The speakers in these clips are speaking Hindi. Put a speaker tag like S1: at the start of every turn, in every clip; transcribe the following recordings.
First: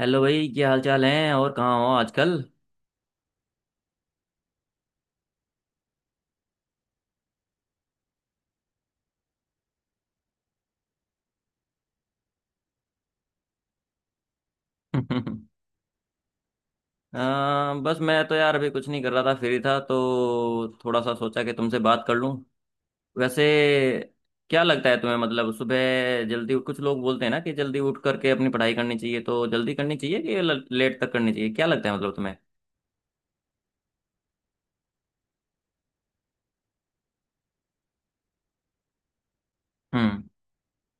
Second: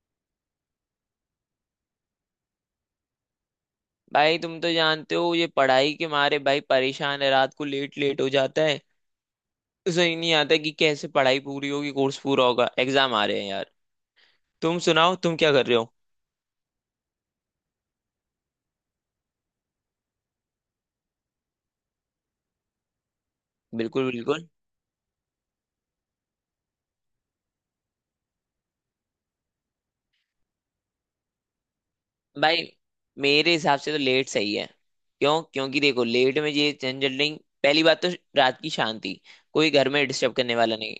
S1: हेलो भाई, क्या हाल चाल है? और कहाँ हो आजकल?
S2: भाई, तुम तो जानते हो ये पढ़ाई के मारे भाई परेशान है। रात को लेट लेट हो जाता है। समझ नहीं आता कि कैसे पढ़ाई पूरी होगी, कोर्स पूरा होगा, एग्जाम आ रहे हैं यार। तुम सुनाओ, तुम क्या कर रहे हो।
S1: बस मैं तो यार अभी कुछ नहीं कर रहा था, फ्री था तो थोड़ा सा सोचा कि तुमसे बात कर लूं, वैसे।
S2: बिल्कुल बिल्कुल।
S1: क्या लगता है तुम्हें, मतलब सुबह जल्दी, कुछ लोग बोलते हैं ना कि जल्दी उठ करके अपनी पढ़ाई करनी चाहिए, तो जल्दी करनी चाहिए कि लेट तक करनी चाहिए? क्या लगता है मतलब तुम्हें?
S2: भाई, मेरे हिसाब से तो लेट सही है। क्यों? क्योंकि देखो लेट में ये झंझट नहीं। पहली बात तो रात की शांति, कोई घर में
S1: हम्म।
S2: डिस्टर्ब करने वाला नहीं।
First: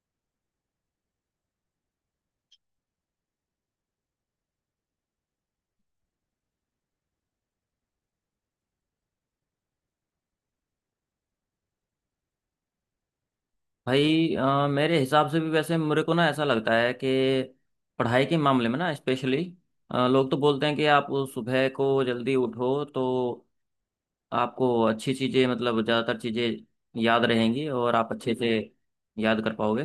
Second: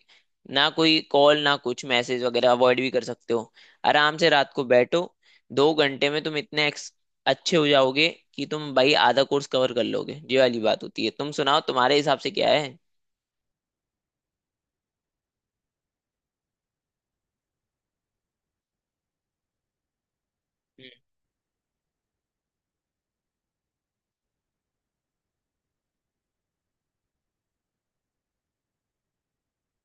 S2: ना कोई कॉल, ना कुछ मैसेज वगैरह अवॉइड भी कर सकते हो। आराम से रात को बैठो, 2 घंटे में तुम इतने अच्छे हो जाओगे कि तुम भाई आधा कोर्स कवर कर लोगे। ये वाली बात होती है। तुम सुनाओ, तुम्हारे हिसाब से क्या है।
S1: भाई मेरे हिसाब से भी, वैसे मेरे को ना ऐसा लगता है कि पढ़ाई के मामले में ना, स्पेशली लोग तो बोलते हैं कि
S2: हम्म।
S1: आप सुबह को जल्दी उठो तो आपको अच्छी चीज़ें, मतलब ज़्यादातर चीज़ें याद रहेंगी और आप अच्छे से याद कर पाओगे।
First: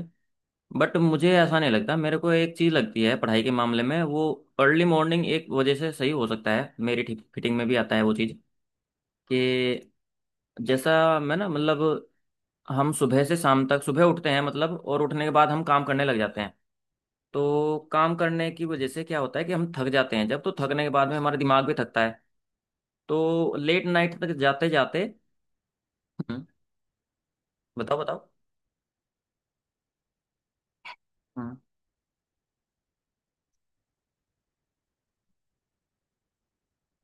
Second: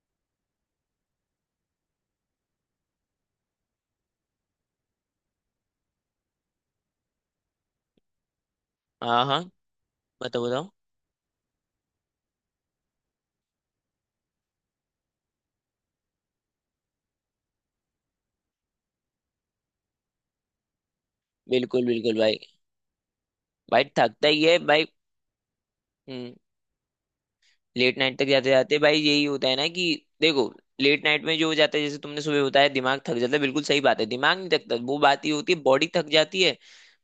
S1: बट मुझे ऐसा नहीं लगता। मेरे को एक चीज़ लगती है पढ़ाई के मामले में, वो अर्ली मॉर्निंग एक वजह से सही हो सकता है, मेरी ठीक फिटिंग में भी आता है वो चीज़,
S2: हाँ हाँ,
S1: कि
S2: बताओ बताओ।
S1: जैसा, मैं ना मतलब हम सुबह से शाम तक, सुबह उठते हैं मतलब, और उठने के बाद हम काम करने लग जाते हैं। तो काम करने की वजह से क्या होता है कि हम थक जाते हैं जब, तो थकने के बाद में हमारा दिमाग भी
S2: बिल्कुल
S1: थकता
S2: बिल्कुल
S1: है।
S2: भाई।
S1: तो
S2: भाई
S1: लेट नाइट
S2: थकता
S1: तक
S2: ही है
S1: जाते
S2: भाई।
S1: जाते,
S2: हम्म।
S1: बताओ
S2: लेट नाइट तक
S1: बताओ।
S2: जाते जाते भाई यही होता है ना कि देखो लेट नाइट में जो हो
S1: हम्म।
S2: जाता है, जैसे तुमने सुबह बताया दिमाग थक जाता है। बिल्कुल सही बात है। दिमाग नहीं थकता, वो बात ही होती है, बॉडी थक जाती है।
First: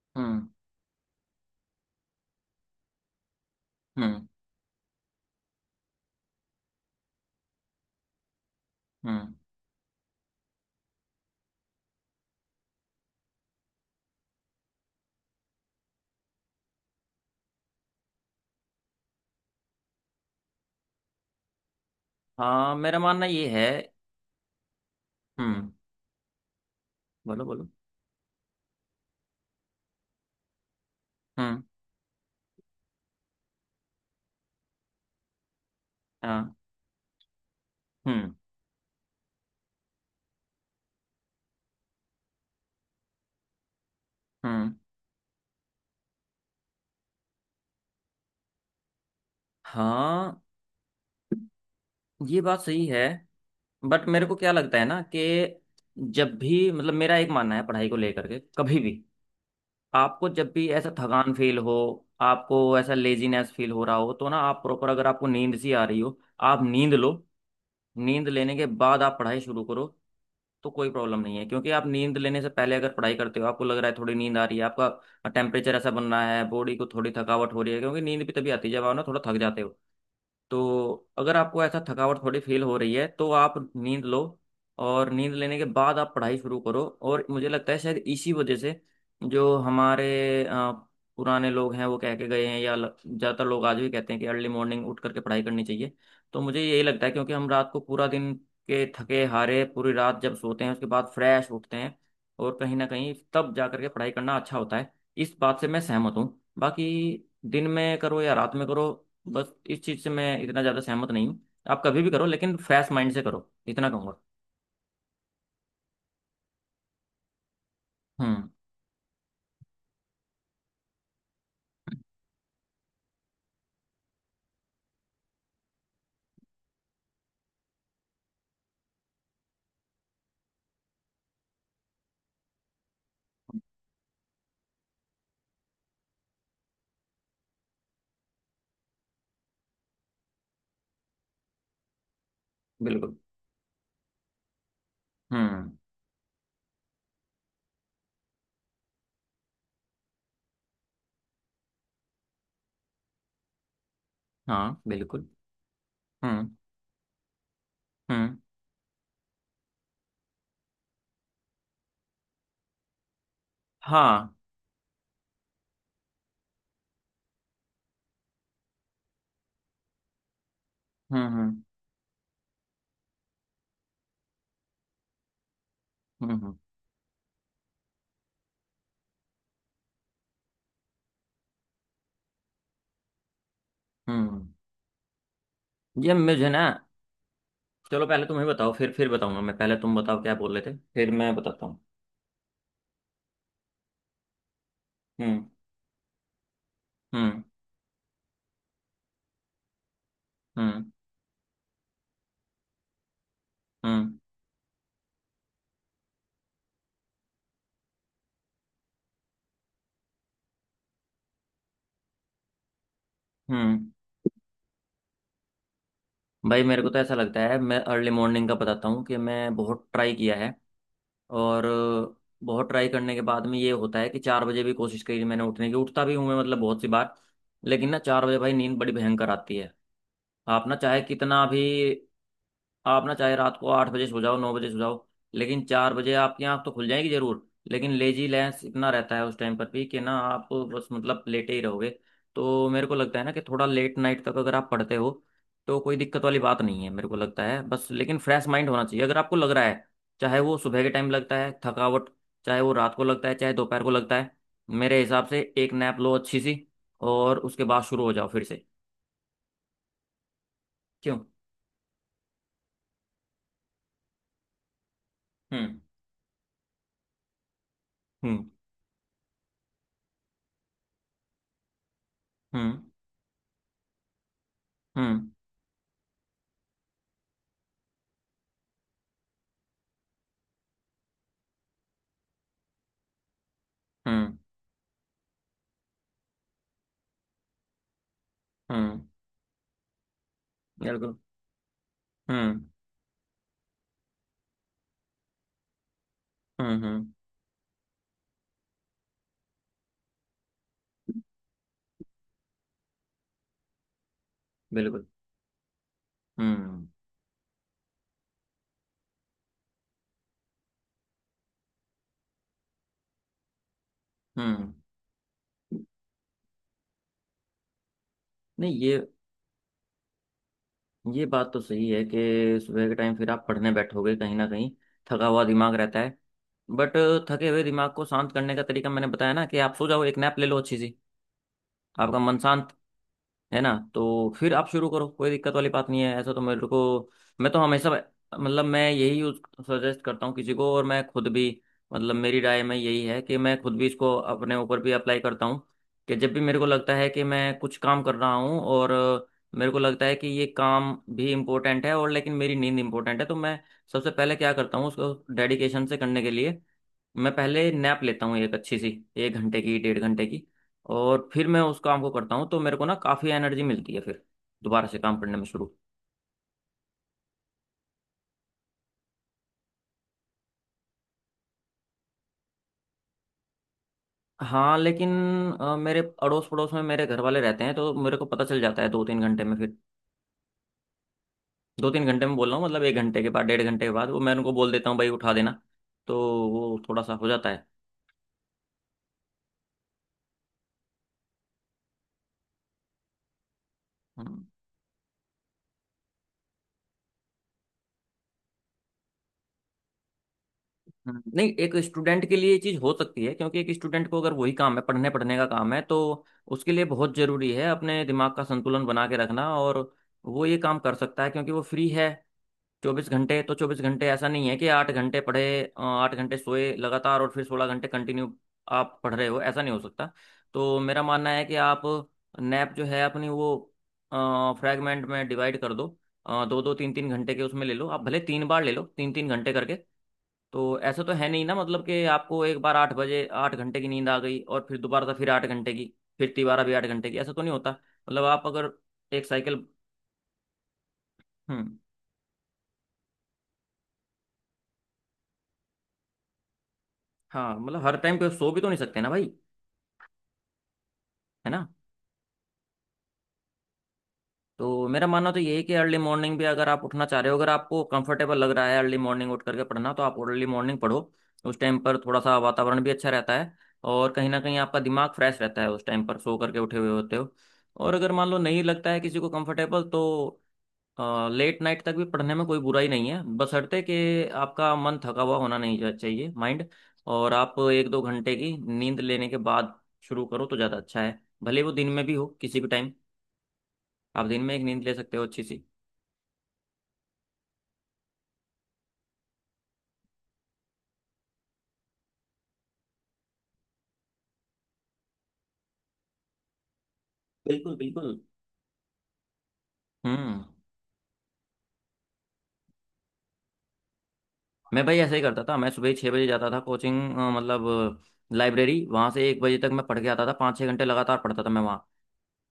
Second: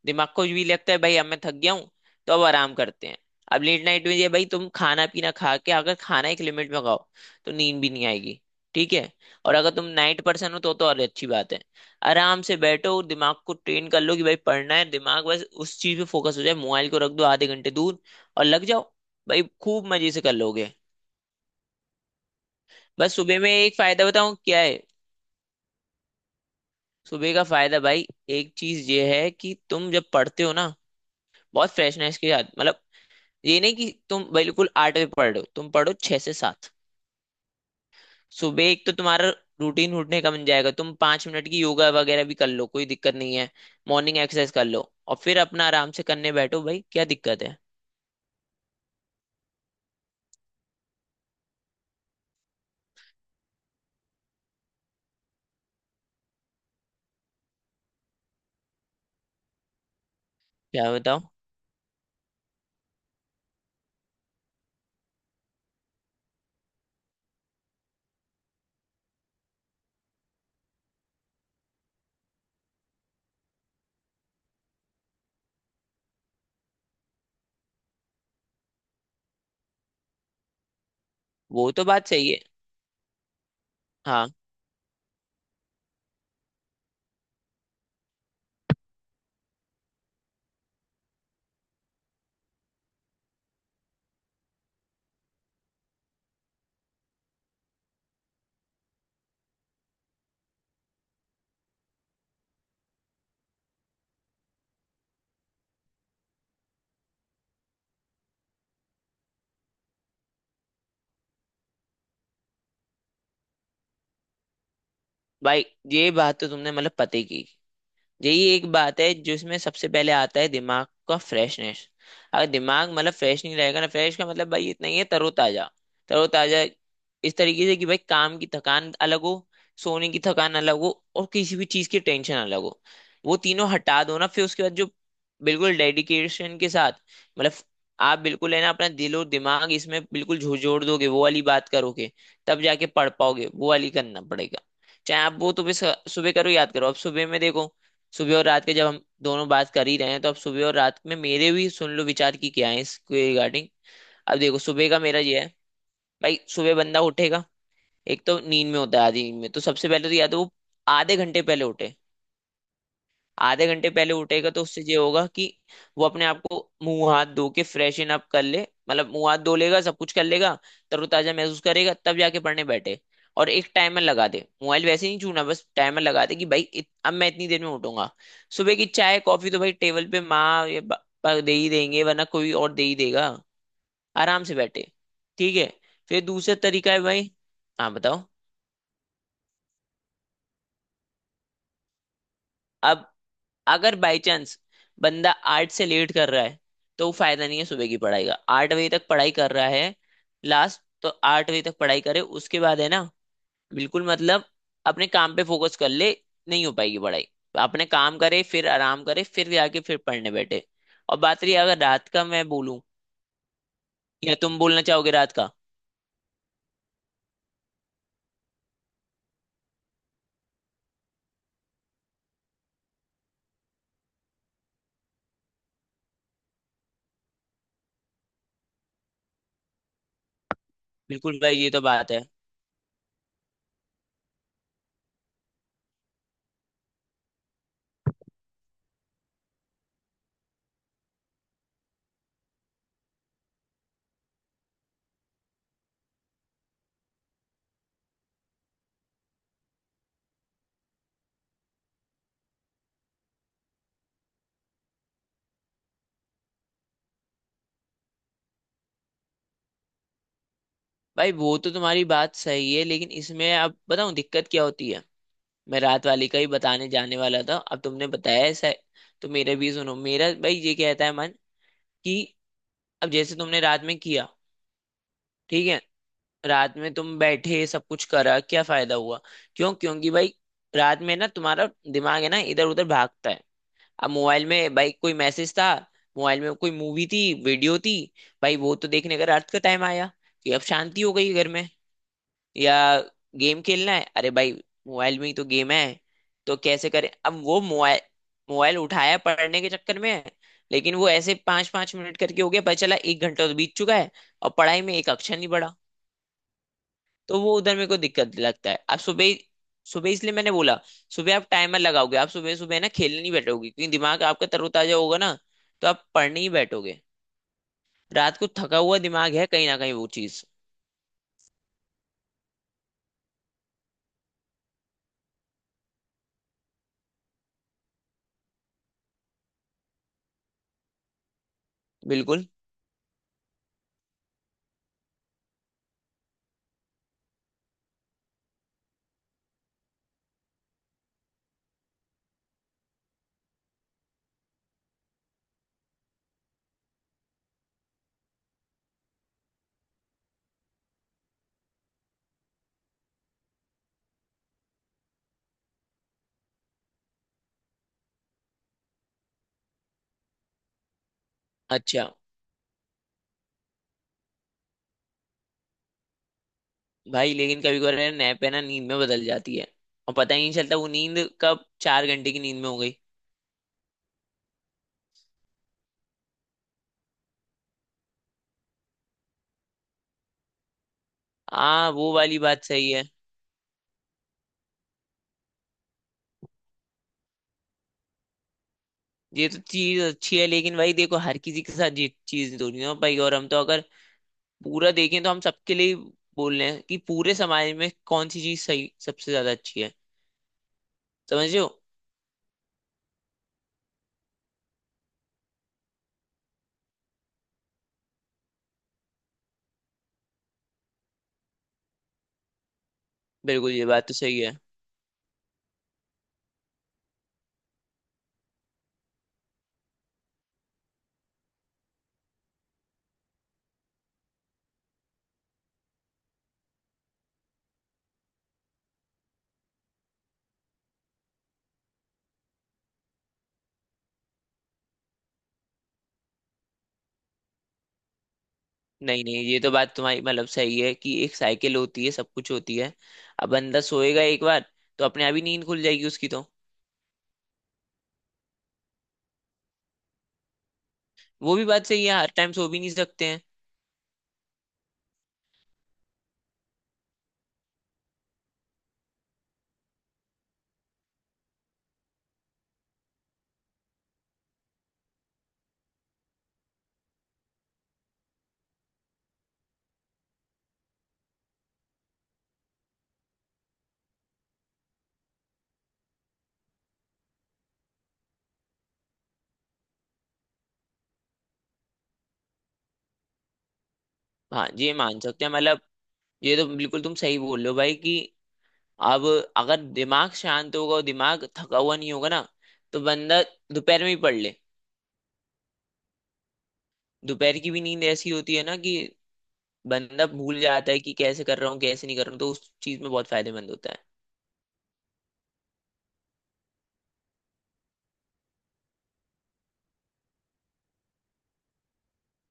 S2: दिमाग को
S1: हम्म।
S2: भी लगता है भाई अब मैं थक गया हूँ, तो अब आराम करते हैं। अब लेट नाइट में
S1: हम्म।
S2: ये भाई तुम खाना पीना खा के, अगर खाना एक लिमिट में खाओ तो नींद भी नहीं आएगी। ठीक है।
S1: हम्म।
S2: और अगर तुम नाइट पर्सन हो तो और अच्छी बात है। आराम से बैठो और दिमाग को ट्रेन कर लो कि भाई पढ़ना है, दिमाग बस उस चीज पे फोकस हो जाए, मोबाइल को रख दो आधे घंटे दूर और लग जाओ। भाई खूब मजे से कर लोगे।
S1: हाँ, मेरा
S2: बस
S1: मानना
S2: सुबह
S1: ये
S2: में
S1: है।
S2: एक फायदा बताऊं क्या है।
S1: हम्म।
S2: सुबह का
S1: बोलो बोलो।
S2: फायदा भाई, एक चीज ये है कि तुम जब पढ़ते हो ना,
S1: हम्म।
S2: बहुत फ्रेशनेस के साथ, मतलब ये नहीं कि तुम बिल्कुल 8 बजे पढ़ रहे हो, तुम पढ़ो छह से
S1: हाँ।
S2: सात
S1: हम्म।
S2: सुबह एक तो तुम्हारा रूटीन उठने का बन जाएगा, तुम 5 मिनट की योगा वगैरह भी कर लो, कोई दिक्कत नहीं है। मॉर्निंग एक्सरसाइज कर
S1: हम्म।
S2: लो और फिर अपना आराम से करने बैठो, भाई क्या दिक्कत है।
S1: हाँ, ये बात सही है। बट मेरे को क्या लगता है ना कि जब भी, मतलब मेरा एक मानना है पढ़ाई को लेकर के, कभी भी आपको जब भी ऐसा
S2: क्या बताओ।
S1: थकान फील हो, आपको ऐसा लेजीनेस फील हो रहा हो, तो ना आप प्रॉपर, अगर आपको नींद सी आ रही हो, आप नींद लो। नींद लेने के बाद आप पढ़ाई शुरू करो तो कोई प्रॉब्लम नहीं है। क्योंकि आप नींद लेने से पहले अगर पढ़ाई करते हो, आपको लग रहा है थोड़ी नींद आ रही है, आपका टेम्परेचर ऐसा बन रहा है, बॉडी को थोड़ी थकावट हो रही है, क्योंकि नींद भी तभी आती है जब आप ना थोड़ा थक जाते हो। तो अगर आपको
S2: वो
S1: ऐसा
S2: तो बात
S1: थकावट
S2: सही है।
S1: थोड़ी फील हो रही है तो आप नींद लो।
S2: हाँ।
S1: और नींद लेने के बाद आप पढ़ाई शुरू करो। और मुझे लगता है शायद इसी वजह से जो हमारे पुराने लोग हैं, वो कह के गए हैं, या ज़्यादातर लोग आज भी कहते हैं कि अर्ली मॉर्निंग उठ करके पढ़ाई करनी चाहिए। तो मुझे यही लगता है, क्योंकि हम रात को पूरा दिन के थके हारे पूरी रात जब सोते हैं, उसके बाद फ्रेश उठते हैं, और कहीं ना कहीं तब जा करके पढ़ाई करना अच्छा होता है। इस बात से मैं सहमत हूँ। बाकी दिन में करो या रात में करो, बस इस चीज से मैं इतना ज्यादा सहमत नहीं हूँ। आप कभी भी करो, लेकिन फ्रेश माइंड से करो, इतना कहूंगा।
S2: भाई ये बात तो तुमने मतलब पते की। यही
S1: हम्म।
S2: एक बात है जिसमें सबसे पहले आता है दिमाग का फ्रेशनेस। अगर दिमाग मतलब फ्रेश नहीं रहेगा ना, फ्रेश का मतलब भाई इतना ही है, तरोताजा। तरोताजा इस तरीके से कि भाई काम की थकान अलग हो, सोने की थकान अलग हो, और किसी भी चीज की टेंशन अलग हो। वो तीनों हटा दो ना, फिर उसके बाद जो बिल्कुल डेडिकेशन के साथ, मतलब आप बिल्कुल है ना, अपना दिल और दिमाग इसमें बिल्कुल झोड़ दोगे, वो वाली बात करोगे, तब जाके पढ़
S1: बिल्कुल।
S2: पाओगे। वो वाली करना पड़ेगा। चाहे आप वो तो
S1: हम्म।
S2: भी सुबह करो, याद करो। अब सुबह में देखो, सुबह और रात के जब हम दोनों बात कर ही रहे हैं, तो अब सुबह और रात में मेरे भी सुन लो विचार की क्या है इसके रिगार्डिंग। अब देखो
S1: हाँ,
S2: सुबह का मेरा
S1: बिल्कुल।
S2: ये है, भाई
S1: हम्म।
S2: सुबह बंदा उठेगा, एक
S1: हम्म।
S2: तो नींद में होता है, आधी नींद में। तो सबसे पहले तो या तो वो आधे घंटे पहले उठे। आधे घंटे पहले
S1: हाँ।
S2: उठेगा तो उससे ये होगा कि वो अपने आप को मुंह हाथ धो के फ्रेशन अप कर ले, मतलब मुंह हाथ धो लेगा, सब कुछ कर लेगा,
S1: हम्म।
S2: तरोताजा महसूस
S1: हम्म।
S2: करेगा, तब जाके पढ़ने बैठे। और एक टाइमर लगा दे, मोबाइल वैसे नहीं छूना, बस टाइमर लगा दे कि
S1: हम्म।
S2: भाई अब मैं इतनी देर में उठूंगा। सुबह की चाय कॉफी तो भाई टेबल पे माँ या पापा दे ही देंगे, वरना कोई और दे ही देगा।
S1: हम्म।
S2: आराम
S1: हम्म।
S2: से बैठे। ठीक है।
S1: ये
S2: फिर
S1: मुझे
S2: दूसरा
S1: ना,
S2: तरीका है भाई। हाँ
S1: चलो
S2: बताओ।
S1: पहले तुम ही बताओ, फिर बताऊंगा मैं। पहले तुम बताओ क्या बोल रहे थे, फिर मैं बताता हूँ।
S2: अब अगर बाई चांस बंदा
S1: हम्म।
S2: 8 से लेट कर रहा है, तो वो
S1: हम्म।
S2: फायदा नहीं है सुबह की पढ़ाई का। आठ बजे तक पढ़ाई कर रहा है, लास्ट
S1: हम्म।
S2: तो 8 बजे तक पढ़ाई करे, उसके बाद है ना बिल्कुल
S1: हम्म।
S2: मतलब अपने काम पे फोकस कर ले, नहीं हो पाएगी पढ़ाई। अपने काम करे, फिर आराम करे, फिर जाके फिर पढ़ने बैठे। और बात रही अगर रात का मैं बोलूं,
S1: हम्म।
S2: या तुम बोलना चाहोगे रात का।
S1: भाई मेरे को तो ऐसा लगता है, मैं अर्ली मॉर्निंग का बताता हूँ कि मैं बहुत ट्राई किया है और बहुत ट्राई करने के बाद में ये होता है कि 4 बजे भी कोशिश करी मैंने उठने की, उठता भी हूँ मैं मतलब बहुत सी बार, लेकिन ना 4 बजे भाई नींद बड़ी भयंकर आती है। आप ना चाहे
S2: बिल्कुल
S1: कितना
S2: भाई
S1: भी,
S2: ये तो बात है।
S1: आप ना चाहे रात को 8 बजे सो जाओ, 9 बजे सो जाओ, लेकिन 4 बजे आपकी आंख तो खुल जाएगी जरूर, लेकिन लेजी लेंस इतना रहता है उस टाइम पर भी कि ना आप बस मतलब लेटे ही रहोगे। तो मेरे को लगता है ना कि थोड़ा लेट नाइट तक अगर आप पढ़ते हो तो कोई दिक्कत वाली बात नहीं है, मेरे को लगता है। बस लेकिन फ्रेश माइंड होना चाहिए। अगर आपको लग रहा है, चाहे वो सुबह के टाइम लगता है थकावट, चाहे वो रात को लगता है, चाहे दोपहर को लगता है, मेरे हिसाब से एक नैप लो अच्छी सी, और उसके बाद शुरू हो जाओ फिर से। क्यों?
S2: भाई वो तो तुम्हारी बात सही है, लेकिन इसमें अब बताऊं दिक्कत क्या होती है।
S1: हम्म।
S2: मैं रात वाली का ही बताने जाने वाला था, अब तुमने बताया
S1: हम्म।
S2: ऐसा है, तो मेरे भी सुनो, मेरा भाई ये कहता है मन कि
S1: हम्म।
S2: अब जैसे तुमने रात में किया।
S1: हम्म।
S2: ठीक है। रात में तुम बैठे, सब कुछ करा, क्या फायदा हुआ। क्यों? क्योंकि भाई रात में ना तुम्हारा दिमाग है ना इधर उधर भागता है। अब
S1: हम्म।
S2: मोबाइल में भाई कोई मैसेज था, मोबाइल में कोई मूवी थी, वीडियो थी, भाई वो तो
S1: हम्म।
S2: देखने का रात का टाइम आया कि अब शांति हो
S1: बिल्कुल।
S2: गई घर में।
S1: हम्म।
S2: या गेम खेलना है, अरे भाई मोबाइल में ही तो गेम है। तो
S1: हम्म।
S2: कैसे करें
S1: हम्म।
S2: अब वो मोबाइल मोबाइल उठाया पढ़ने के चक्कर में है, लेकिन वो ऐसे 5-5 मिनट करके हो गया, पता चला 1 घंटा तो बीत चुका है, और पढ़ाई में
S1: बिल्कुल।
S2: एक अक्षर नहीं पढ़ा।
S1: हम्म।
S2: तो वो उधर मेरे को दिक्कत लगता है। अब सुबह, सुबह इसलिए मैंने बोला, सुबह आप टाइमर लगाओगे, आप सुबह सुबह ना खेलने नहीं बैठोगे, क्योंकि दिमाग आपका
S1: हम्म।
S2: तरोताजा होगा ना, तो आप पढ़ने ही बैठोगे। रात को
S1: नहीं,
S2: थका
S1: ये,
S2: हुआ दिमाग है, कहीं ना कहीं वो चीज।
S1: ये बात तो सही है कि सुबह के टाइम फिर आप पढ़ने बैठोगे, कहीं ना कहीं थका हुआ दिमाग रहता है। बट थके हुए दिमाग को शांत करने का तरीका मैंने बताया ना, कि आप सो जाओ, एक नैप ले लो अच्छी सी, आपका मन
S2: बिल्कुल।
S1: शांत, है ना? तो फिर आप शुरू करो, कोई दिक्कत वाली बात नहीं है, ऐसा तो मेरे को। मैं तो हमेशा, मतलब मैं यही यूज, सजेस्ट करता हूँ किसी को, और मैं खुद भी, मतलब मेरी राय में यही है, कि मैं खुद भी इसको अपने ऊपर भी अप्लाई करता हूँ। कि जब भी मेरे को लगता है कि मैं कुछ काम कर रहा हूँ, और मेरे को लगता है कि ये काम भी इम्पोर्टेंट है, और लेकिन मेरी नींद इम्पोर्टेंट है, तो मैं सबसे पहले क्या करता हूँ उसको डेडिकेशन से करने के लिए, मैं पहले नैप लेता हूँ एक अच्छी सी, 1 घंटे की, डेढ़ घंटे की, और फिर मैं उस काम
S2: अच्छा।
S1: को करता हूँ, तो मेरे को ना काफ़ी एनर्जी मिलती है फिर दोबारा से काम करने में शुरू।
S2: भाई लेकिन कभी कभार नैप है ना नींद में बदल जाती है, और पता ही नहीं चलता वो नींद कब 4 घंटे की नींद में हो गई।
S1: हाँ लेकिन मेरे अड़ोस पड़ोस में मेरे घर वाले रहते हैं तो मेरे को पता चल जाता है 2-3 घंटे में फिर। दो
S2: हाँ
S1: तीन
S2: वो
S1: घंटे में
S2: वाली
S1: बोल रहा
S2: बात
S1: हूँ मतलब
S2: सही
S1: एक
S2: है।
S1: घंटे के बाद, डेढ़ घंटे के बाद, वो मैं उनको बोल देता हूँ भाई उठा देना। तो वो थोड़ा सा हो जाता
S2: ये तो चीज अच्छी है, लेकिन भाई देखो हर किसी के साथ ये चीज तो नहीं हो पाई, और हम तो अगर
S1: है।
S2: पूरा देखें तो हम सबके लिए बोल रहे हैं कि पूरे समाज में कौन सी चीज सही, सबसे ज्यादा अच्छी है।
S1: हम्म।
S2: समझ
S1: नहीं,
S2: रहे हो।
S1: एक स्टूडेंट के लिए ये चीज़ हो सकती है क्योंकि एक स्टूडेंट को अगर वही काम है, पढ़ने पढ़ने का काम है, तो उसके लिए बहुत ज़रूरी है अपने दिमाग का संतुलन बना के रखना। और वो ये काम कर सकता है क्योंकि वो फ्री है 24 घंटे। तो
S2: बिल्कुल
S1: चौबीस
S2: ये
S1: घंटे
S2: बात तो
S1: ऐसा
S2: सही
S1: नहीं
S2: है।
S1: है कि 8 घंटे पढ़े, 8 घंटे सोए लगातार, और फिर 16 घंटे कंटिन्यू आप पढ़ रहे हो, ऐसा नहीं हो सकता। तो मेरा मानना है कि आप नैप जो है अपनी, वो फ्रैगमेंट में डिवाइड कर दो, दो दो तीन तीन घंटे के उसमें ले लो, आप भले 3 बार ले लो तीन तीन घंटे करके। तो ऐसा तो है नहीं ना, मतलब कि आपको एक बार 8 बजे 8 घंटे की नींद आ गई और फिर दोबारा से फिर 8 घंटे की, फिर तिबारा भी 8 घंटे की, ऐसा तो नहीं होता। मतलब आप अगर
S2: नहीं
S1: एक
S2: नहीं, ये
S1: साइकिल,
S2: तो बात तुम्हारी मतलब सही है कि एक साइकिल
S1: हम्म।
S2: होती है, सब कुछ होती है। अब बंदा सोएगा एक बार तो अपने आप ही नींद खुल जाएगी उसकी तो।
S1: हाँ मतलब हर टाइम पे सो भी तो नहीं सकते ना भाई। है
S2: वो भी
S1: ना?
S2: बात सही है, हर टाइम सो भी नहीं सकते हैं।
S1: तो मेरा मानना तो यही है कि अर्ली मॉर्निंग भी अगर आप उठना चाह रहे हो, अगर आपको कंफर्टेबल लग रहा है अर्ली मॉर्निंग उठ करके पढ़ना, तो आप अर्ली मॉर्निंग पढ़ो। उस टाइम पर थोड़ा सा वातावरण भी अच्छा रहता है, और कहीं ना कहीं आपका दिमाग फ्रेश रहता है, उस टाइम पर सो करके उठे हुए होते हो। और अगर मान लो नहीं लगता है किसी को कंफर्टेबल, तो लेट नाइट तक भी पढ़ने में कोई बुराई नहीं है, बशर्ते कि आपका मन थका हुआ होना नहीं चाहिए, माइंड। और आप 1-2 घंटे की नींद लेने के बाद शुरू करो तो ज़्यादा अच्छा है, भले वो दिन में भी हो किसी भी टाइम। आप दिन में एक
S2: हाँ
S1: नींद ले
S2: ये
S1: सकते
S2: मान
S1: हो अच्छी
S2: सकते हैं,
S1: सी।
S2: मतलब ये तो बिल्कुल तुम सही बोल रहे हो भाई कि अब अगर दिमाग शांत होगा और दिमाग थका हुआ नहीं होगा ना, तो बंदा दोपहर में ही पढ़ ले। दोपहर की
S1: बिल्कुल
S2: भी नींद
S1: बिल्कुल।
S2: ऐसी होती है ना कि बंदा
S1: हम्म।
S2: भूल जाता है कि कैसे कर रहा हूँ, कैसे नहीं कर रहा हूँ, तो उस चीज में बहुत फायदेमंद होता है।
S1: मैं भाई ऐसे ही करता था। मैं सुबह 6 बजे जाता था कोचिंग, मतलब लाइब्रेरी, वहाँ से 1 बजे तक मैं पढ़ के आता था, 5-6 घंटे लगातार पढ़ता था मैं।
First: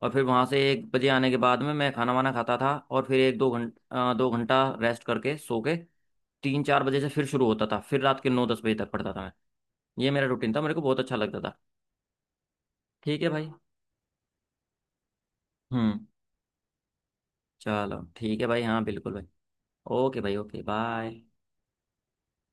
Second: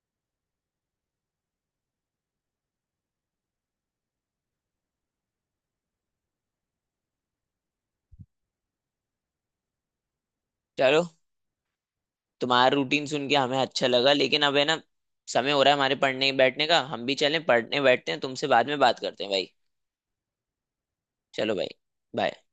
S1: और फिर वहाँ से 1 बजे आने के बाद में मैं खाना वाना खाता था, और फिर 1-2 घंटा, 2 घंटा रेस्ट करके, सो के, 3-4 बजे से फिर शुरू होता था, फिर रात के 9-10 बजे तक पढ़ता था मैं। ये मेरा रूटीन था, मेरे को बहुत
S2: चलो,
S1: अच्छा लगता था।
S2: तुम्हारा रूटीन
S1: ठीक है
S2: सुन के
S1: भाई।
S2: हमें अच्छा लगा, लेकिन अब है ना समय हो रहा है हमारे
S1: हम्म।
S2: पढ़ने बैठने का, हम भी चलें पढ़ने
S1: चलो
S2: बैठते हैं,
S1: ठीक है
S2: तुमसे
S1: भाई।
S2: बाद में
S1: हाँ
S2: बात
S1: बिल्कुल
S2: करते
S1: भाई।
S2: हैं भाई।
S1: ओके भाई, ओके बाय।
S2: चलो भाई। बाय।